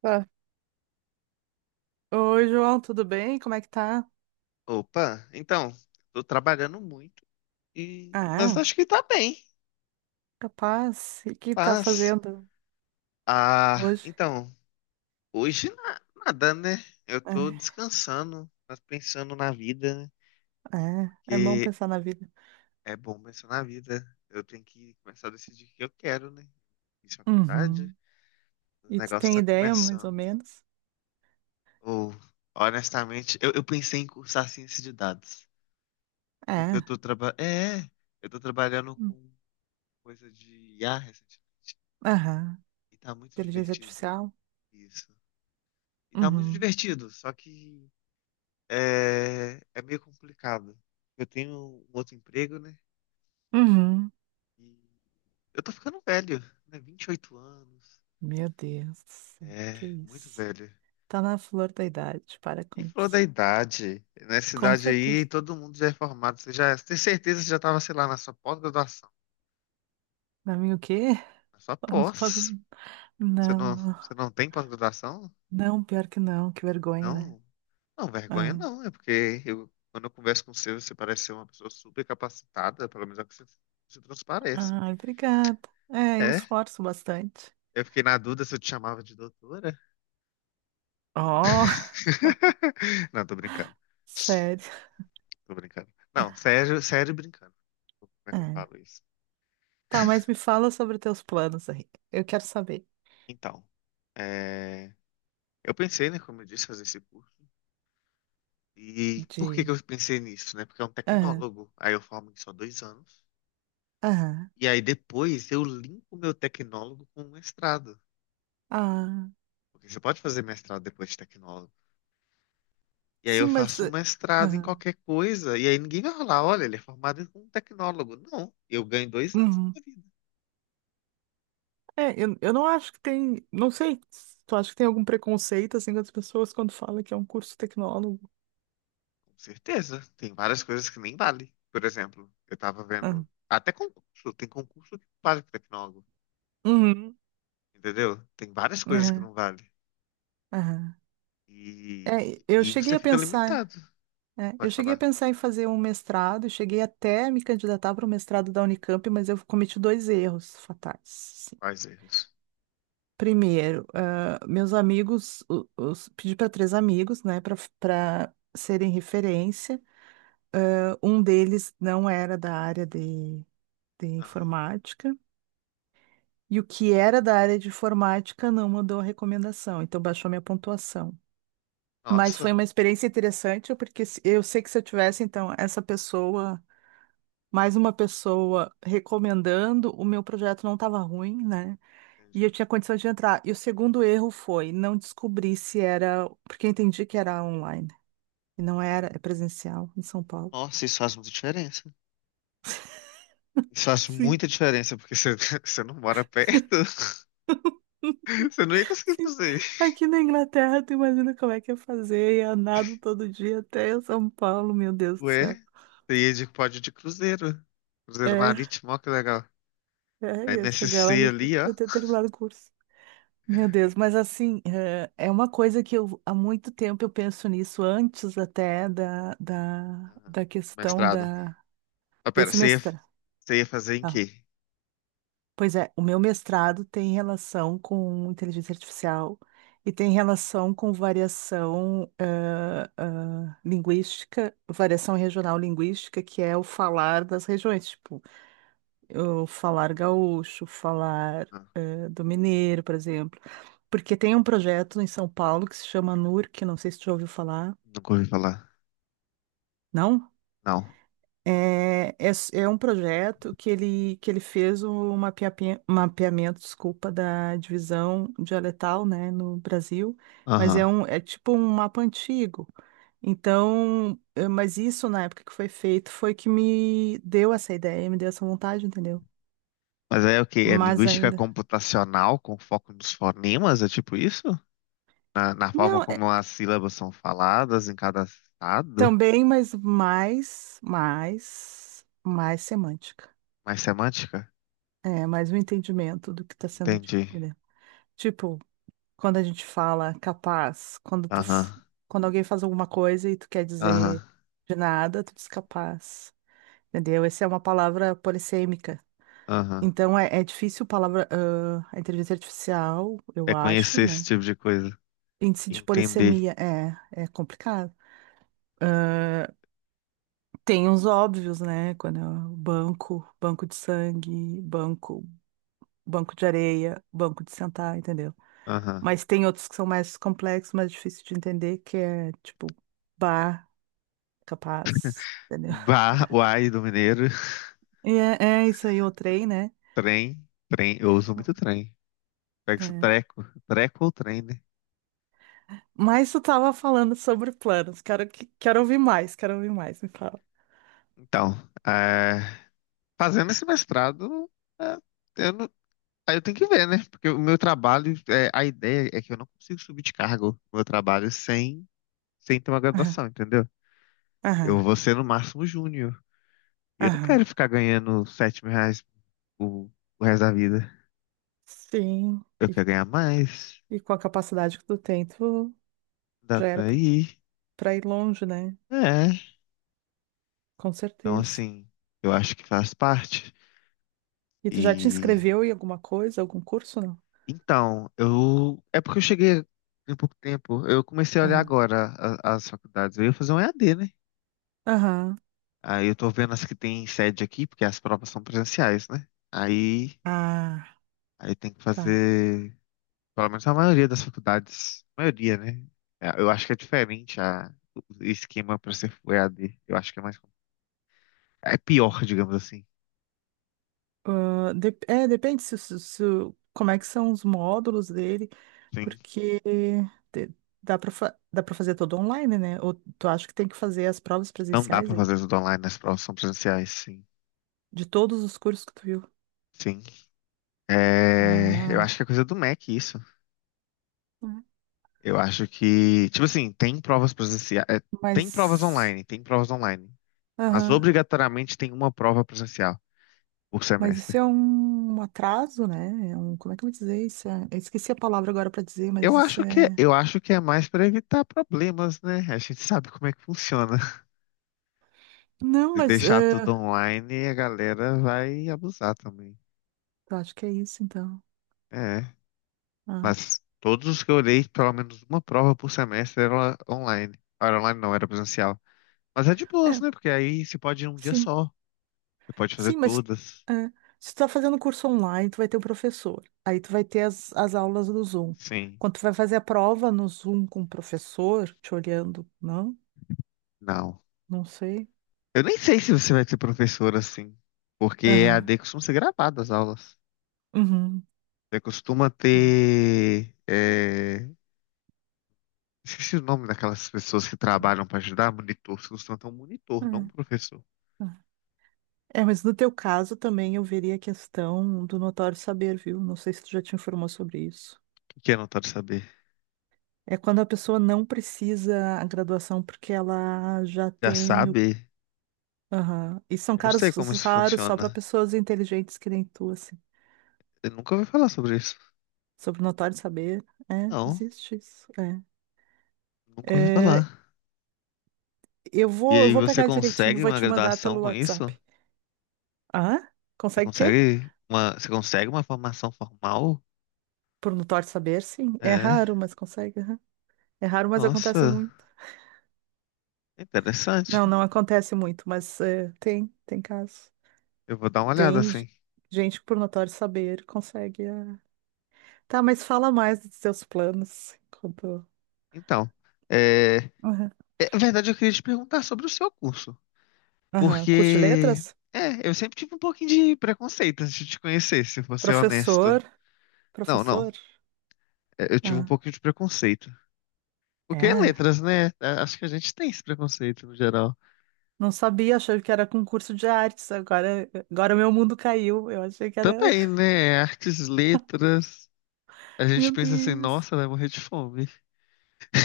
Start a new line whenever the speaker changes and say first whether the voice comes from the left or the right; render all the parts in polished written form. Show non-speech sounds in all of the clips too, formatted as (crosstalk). right: Tá. Oi, João, tudo bem? Como é que tá?
left: Opa, então, tô trabalhando muito mas
right: Ah,
left: acho que tá bem.
right: capaz. E o que tá
left: Paz.
right: fazendo
left: Ah,
right: hoje?
left: então, hoje nada, né? Eu tô
right: É,
left: descansando, mas pensando na vida, né?
right: é bom
left: Porque
right: pensar na vida.
left: é bom pensar na vida. Eu tenho que começar a decidir o que eu quero, né? Fiz faculdade,
right: Uhum.
left: o
right: E tu
left: negócio
right: tem
left: tá
right: ideia, mais ou
left: começando.
right: menos?
left: Ou, honestamente, eu pensei em cursar ciência de dados, porque
right: É.
left: eu tô trabalhando
right: Hum.
left: com coisa de IA recentemente,
right: Aham.
left: e tá muito
right: Inteligência
left: divertido.
right: artificial?
left: Isso. E tá muito
right: Uhum.
left: divertido, só que meio complicado. Eu tenho um outro emprego, né?
right: Uhum.
left: E eu tô ficando velho, né? 28 anos.
right: Meu Deus do céu, que
left: É, muito
right: isso?
left: velho.
right: Tá na flor da idade, para
left: Quem
right: com
left: falou da
right: isso.
left: idade? Nessa
right: Com
left: idade aí,
right: certeza.
left: todo mundo já é formado. Você já tem certeza que você já tava, sei lá, na sua pós-graduação.
right: Pra mim, o quê?
left: Na sua pós.
right: (laughs) Não, não.
left: Você não tem pós-graduação?
right: Não, pior que não, que vergonha, né?
left: Não, não, vergonha
right: Ah.
left: não, é porque quando eu converso com você, você parece ser uma pessoa super capacitada, pelo menos é o que você transparece.
right: Ai, obrigada. É, eu me
left: É,
right: esforço bastante.
left: eu fiquei na dúvida se eu te chamava de doutora.
right: Oh, (laughs)
left: (laughs) Não, tô brincando,
right: sério.
left: tô brincando. Não, sério, sério brincando. Como é que eu
right: É.
left: falo isso?
right: Tá, mas me fala sobre teus planos aí. Eu quero saber
left: Então, é, eu pensei, né, como eu disse, fazer esse curso. E por que que
right: de.
left: eu pensei nisso, né? Porque é um
right: Aham,
left: tecnólogo, aí eu formo em só 2 anos.
right: aham.
left: E aí depois eu linko meu tecnólogo com o mestrado.
right: Ah,
left: Porque você pode fazer mestrado depois de tecnólogo. E aí eu
right: sim,
left: faço um mestrado em
right: Aham.
left: qualquer coisa, e aí ninguém vai falar, olha, ele é formado como um tecnólogo. Não, eu ganho 2 anos da
right: Uhum.
left: minha vida.
right: É, eu não acho que tem. Não sei. Tu acha que tem algum preconceito assim das pessoas quando fala que é um curso tecnólogo?
left: Com certeza. Tem várias coisas que nem vale. Por exemplo, eu tava vendo.
right: Aham.
left: Até concurso, tem concurso que não vale para tecnólogo.
right: Uhum.
left: Entendeu? Tem várias coisas que
right: Aham.
left: não vale.
right: Aham.
left: E,
right: É, eu
left: e
right: cheguei
left: você
right: a
left: fica
right: pensar.
left: limitado.
right: É, eu
left: Pode
right: cheguei a
left: falar.
right: pensar em fazer um mestrado, cheguei até a me candidatar para o mestrado da Unicamp, mas eu cometi dois erros fatais. Assim.
left: Quais erros?
right: Primeiro, ah, meus amigos, pedi para três amigos, né, para serem referência. Ah, um deles não era da área de
left: Aham.
right: informática, e o que era da área de informática não mandou a recomendação, então baixou minha pontuação. Mas
left: Nossa,
right: foi uma experiência interessante, porque eu sei que se eu tivesse, então, essa pessoa. Mais uma pessoa recomendando, o meu projeto não estava ruim, né? E
left: entendi.
right: eu tinha condições de entrar. E o segundo erro foi não descobrir se era, porque eu entendi que era online e não era, é presencial em São Paulo.
left: Nossa, isso faz muita diferença. Isso faz
right: Sim.
left: muita diferença, porque você, (laughs) você não mora perto. Você não ia
right: (laughs)
left: conseguir
right: Sim,
left: fazer isso.
right: aqui na Inglaterra, tu imagina como é que é fazer, ia nado todo dia até São Paulo, meu Deus do
left: Ué,
right: céu.
left: pode de cruzeiro. Cruzeiro
right: É,
left: marítimo, ó, que legal. A
right: ia chegar lá,
left: MSC ali, ó.
right: eu ter terminado o curso. Meu Deus, mas assim, é uma coisa que eu há muito tempo eu penso nisso, antes até da, da,
left: Aham.
right: da questão
left: Mestrado. Ah, pera,
right: desse
left: você ia,
right: mestrado.
left: você ia fazer em quê?
right: Pois é, o meu mestrado tem relação com inteligência artificial e tem relação com variação linguística, variação regional linguística, que é o falar das regiões, tipo. O falar gaúcho, falar
left: Ah,
right: do mineiro, por exemplo. Porque tem um projeto em São Paulo que se chama NUR, que não sei se tu já ouviu falar,
left: nunca ouvi falar.
right: não?
left: Não.
right: É um projeto que ele fez o mapeamento, desculpa, da divisão dialetal, né, no Brasil, mas
left: Aham.
right: é tipo um mapa antigo. Então, mas isso na época que foi feito foi que me deu essa ideia, me deu essa vontade, entendeu?
left: Mas aí é o quê? É
right: Mas
left: linguística
right: ainda.
left: computacional com foco nos fonemas? É tipo isso? Na forma
right: Não,
left: como as sílabas são faladas em cada estado?
right: também, mas mais semântica.
left: Mais semântica?
right: É, mais um entendimento do que está sendo dito,
left: Entendi.
right: né? Tipo, quando a gente fala capaz, quando
left: Aham.
right: quando alguém faz alguma coisa e tu quer
left: Aham.
right: dizer de nada, tu diz capaz. Entendeu? Essa é uma palavra polissêmica.
left: Aham.
right: Então é difícil palavra, ah, a inteligência artificial, eu
left: É
right: acho,
left: conhecer esse
right: né?
left: tipo de coisa.
right: Índice de
left: Entender.
right: polissemia é complicado. Tem uns óbvios, né? Quando é o banco, banco de sangue, banco, banco de areia, banco de sentar, entendeu?
left: Aham.
right: Mas tem outros que são mais complexos, mais difíceis de entender, que é tipo bar, capaz, entendeu?
left: Bar, uai do Mineiro, (laughs)
right: E é, é isso aí, o trem, né?
left: trem, trem, eu uso muito trem. Pega esse
right: É.
left: treco, treco ou trem, né?
right: Mas tu tava falando sobre planos. Quero, quero ouvir mais, me fala.
left: Então, é, fazendo esse mestrado, é, eu não- aí eu tenho que ver, né? Porque o meu trabalho, a ideia é que eu não consigo subir de cargo no meu trabalho sem ter uma
right: Aham,
left: graduação, entendeu? Eu
right: aham,
left: vou ser no máximo júnior. E eu não quero
right: aham.
left: ficar ganhando R$ 7.000 o, o resto da vida.
right: Sim,
left: Eu
right: e,
left: quero ganhar mais,
right: e com a capacidade que tu tem, tu
left: dá
right: já era
left: pra ir.
right: pra ir longe, né?
left: É.
right: Com
left: Então,
right: certeza.
left: assim, eu acho que faz parte.
right: E tu já te
left: E
right: inscreveu em alguma coisa, algum curso, não?
left: então, eu é porque eu cheguei em pouco tempo. Eu comecei a olhar
right: Aham.
left: agora as faculdades. Eu ia fazer um EAD, né?
right: Aham.
left: Aí eu tô vendo as que tem sede aqui, porque as provas são presenciais, né? Aí,
right: Ah,
left: aí tem que
right: tá.
left: fazer, pelo menos a maioria das faculdades, maioria, né? É, eu acho que é diferente o esquema para ser EAD. Eu acho que é pior, digamos assim.
right: Ah, depende se como é que são os módulos dele,
left: Sim,
right: porque te- dá para dá para fazer todo online, né? Ou tu acha que tem que fazer as provas
left: não dá
right: presenciais
left: para
right: aí?
left: fazer tudo online, as provas são presenciais, sim.
right: De todos os cursos que tu viu.
left: Sim. É, eu
right: Ah,
left: acho que é coisa do Mac isso.
right: hum.
left: Eu acho que, tipo assim, tem provas presenciais, tem provas
right: Mas.
left: online, tem provas online, mas
right: Aham.
left: obrigatoriamente tem uma prova presencial por
right: Mas isso
left: semestre.
right: é um atraso, né? Como é que eu vou dizer isso? Eu esqueci a palavra agora para dizer, mas
left: Eu
right: isso
left: acho que,
right: é.
left: eu acho que é mais para evitar problemas, né? A gente sabe como é que funciona. (laughs)
right: Não,
left: Se deixar tudo online, a galera vai abusar também.
right: eu acho que é isso, então.
left: É,
right: Ah,
left: mas todos os que eu olhei, pelo menos uma prova por semestre era online. Era online não, era presencial. Mas é de boas,
right: é,
left: né? Porque aí você pode ir um dia
right: sim.
left: só. Você pode fazer
right: Sim, mas
left: todas.
right: é, se tu tá fazendo curso online, tu vai ter o professor. Aí tu vai ter as aulas do Zoom.
left: Sim.
right: Quando tu vai fazer a prova no Zoom com o professor, te olhando, não?
left: Não.
right: Não sei.
left: Eu nem sei se você vai ser professor assim. Porque E a
right: Aham.
left: EAD costuma ser gravada as aulas.
right: Uhum.
left: Você costuma
right: É,
left: ter. É, Esqueci o nome daquelas pessoas que trabalham para ajudar, monitor. Você costuma ter um
right: é,
left: monitor, não um professor. O
right: é. É, mas no teu caso também eu veria a questão do notório saber, viu? Não sei se tu já te informou sobre isso.
left: Que que é anotado saber?
right: É quando a pessoa não precisa a graduação porque ela já
left: Já
right: tem o
left: sabe?
right: aham. E são
left: Eu não
right: caros
left: sei como isso
right: raros só para
left: funciona.
right: pessoas inteligentes que nem tu, assim.
left: Eu nunca ouvi falar sobre isso.
right: Sobre o notório saber. É,
left: Não,
right: existe isso.
left: nunca
right: É.
left: ouvi falar.
right: É,
left: E
right: eu
left: aí
right: vou
left: você
right: pegar direitinho, e
left: consegue
right: vou
left: uma
right: te mandar
left: graduação
right: pelo
left: com isso?
right: WhatsApp. Ah,
left: Você
right: consegue o quê?
left: consegue uma, você consegue uma formação formal?
right: Por notório saber, sim. É
left: É.
right: raro, mas consegue, aham. É raro, mas acontece
left: Nossa,
right: muito.
left: interessante.
right: Não, não acontece muito, mas tem, tem casos.
left: Eu vou dar uma olhada
right: Tem
left: assim.
right: gente que por notório saber consegue, ah. Tá, mas fala mais dos seus planos. Enquanto...
left: Então, é,
right: Aham.
left: na verdade, eu queria te perguntar sobre o seu curso,
right: Aham. Curte
left: porque
right: letras?
left: eu sempre tive um pouquinho de preconceito antes de te conhecer, se vou ser honesto.
right: Professor.
left: Não, não,
right: Professor?
left: eu tive um
right: Ah,
left: pouquinho de preconceito. Porque é
right: é.
left: letras, né? É, acho que a gente tem esse preconceito no geral.
right: Não sabia, achei que era concurso de artes. Agora, agora meu mundo caiu. Eu achei que era.
left: Também,
right: (laughs)
left: né? Artes, letras. A gente
right: Meu
left: pensa assim,
right: Deus.
left: nossa, vai morrer de fome.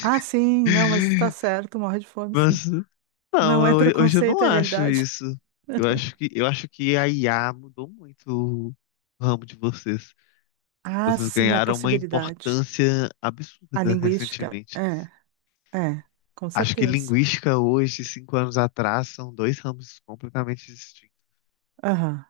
right: Ah, sim, não, mas tá
left: (laughs)
right: certo, morre de fome, sim.
left: Mas
right: Não é
left: não, hoje eu não
right: preconceito, é
left: acho
right: realidade. (laughs)
left: isso. Eu acho que a IA mudou muito o ramo de vocês.
right: Ah,
left: Vocês
right: sim, a
left: ganharam uma
right: possibilidade.
left: importância
right: A
left: absurda
right: linguística,
left: recentemente.
right: é, com
left: Acho que
right: certeza.
left: linguística hoje, 5 anos atrás, são dois ramos completamente distintos.
right: Aham.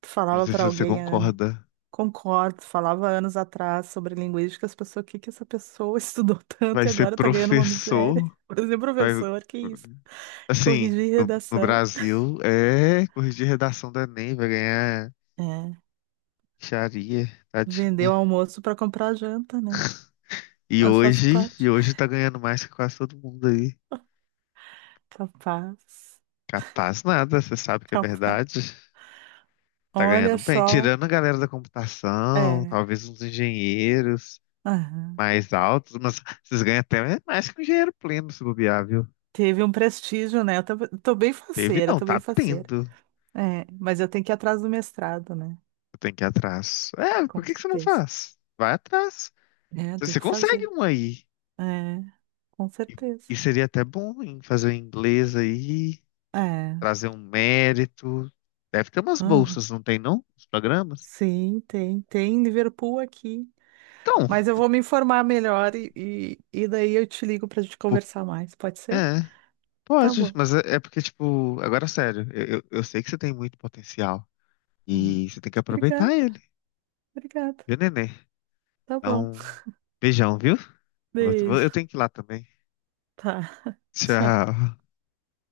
right: Tu
left: Eu não
right: falava
left: sei se
right: pra
left: você
right: alguém há anos.
left: concorda.
right: Concordo, falava anos atrás sobre linguística, as pessoas, o que que essa pessoa (laughs) estudou tanto
left: Vai
right: e
left: ser
right: agora tá ganhando uma
left: professor,
right: miséria? (laughs) Por exemplo,
left: vai,
right: professor, que isso?
left: assim,
right: Corrigir
left: no
right: redação.
left: Brasil, é corrigir redação do Enem, vai ganhar
right: É,
left: charia,
right: vender
left: tadinha.
right: o almoço para comprar a janta, né?
left: E
right: Mas faço
left: hoje, e
right: parte.
left: hoje tá ganhando mais que quase todo mundo aí.
right: Capaz,
left: Capaz nada, você sabe que é
right: capaz.
left: verdade. Tá ganhando
right: Olha
left: bem,
right: só,
left: tirando a galera da computação,
right: é,
left: talvez uns engenheiros
right: aham.
left: mais altos, mas vocês ganham até mais que um engenheiro pleno se bobear, viu?
right: Teve um prestígio, né? Eu tô bem
left: Teve
right: faceira,
left: não,
right: tô bem
left: tá
right: faceira.
left: tendo.
right: É, mas eu tenho que ir atrás do mestrado, né?
left: Eu tenho que ir atrás. É, por
right: Com
left: que que você não
right: certeza.
left: faz? Vai atrás.
right: É, tem
left: Você
right: que
left: consegue
right: fazer.
left: um aí.
right: É, com
left: E,
right: certeza.
left: e seria até bom em fazer um inglês aí,
right: É.
left: trazer um mérito. Deve ter umas
right: Aham.
left: bolsas, não tem não? Os programas?
right: Sim, tem, tem Liverpool aqui.
left: Então,
right: Mas eu vou me informar melhor e daí eu te ligo para a gente
left: Por-
right: conversar mais, pode ser?
left: É,
right: Tá
left: pode,
right: bom.
left: mas porque, tipo, agora sério, eu sei que você tem muito potencial
right: Hum.
left: e você tem que aproveitar
right: Obrigada,
left: ele,
right: obrigada.
left: viu, nenê?
right: Tá bom.
left: Então, beijão, viu? Eu vou-
right: Beijo.
left: eu tenho que ir lá também.
right: Tá. Tchau.
left: Tchau.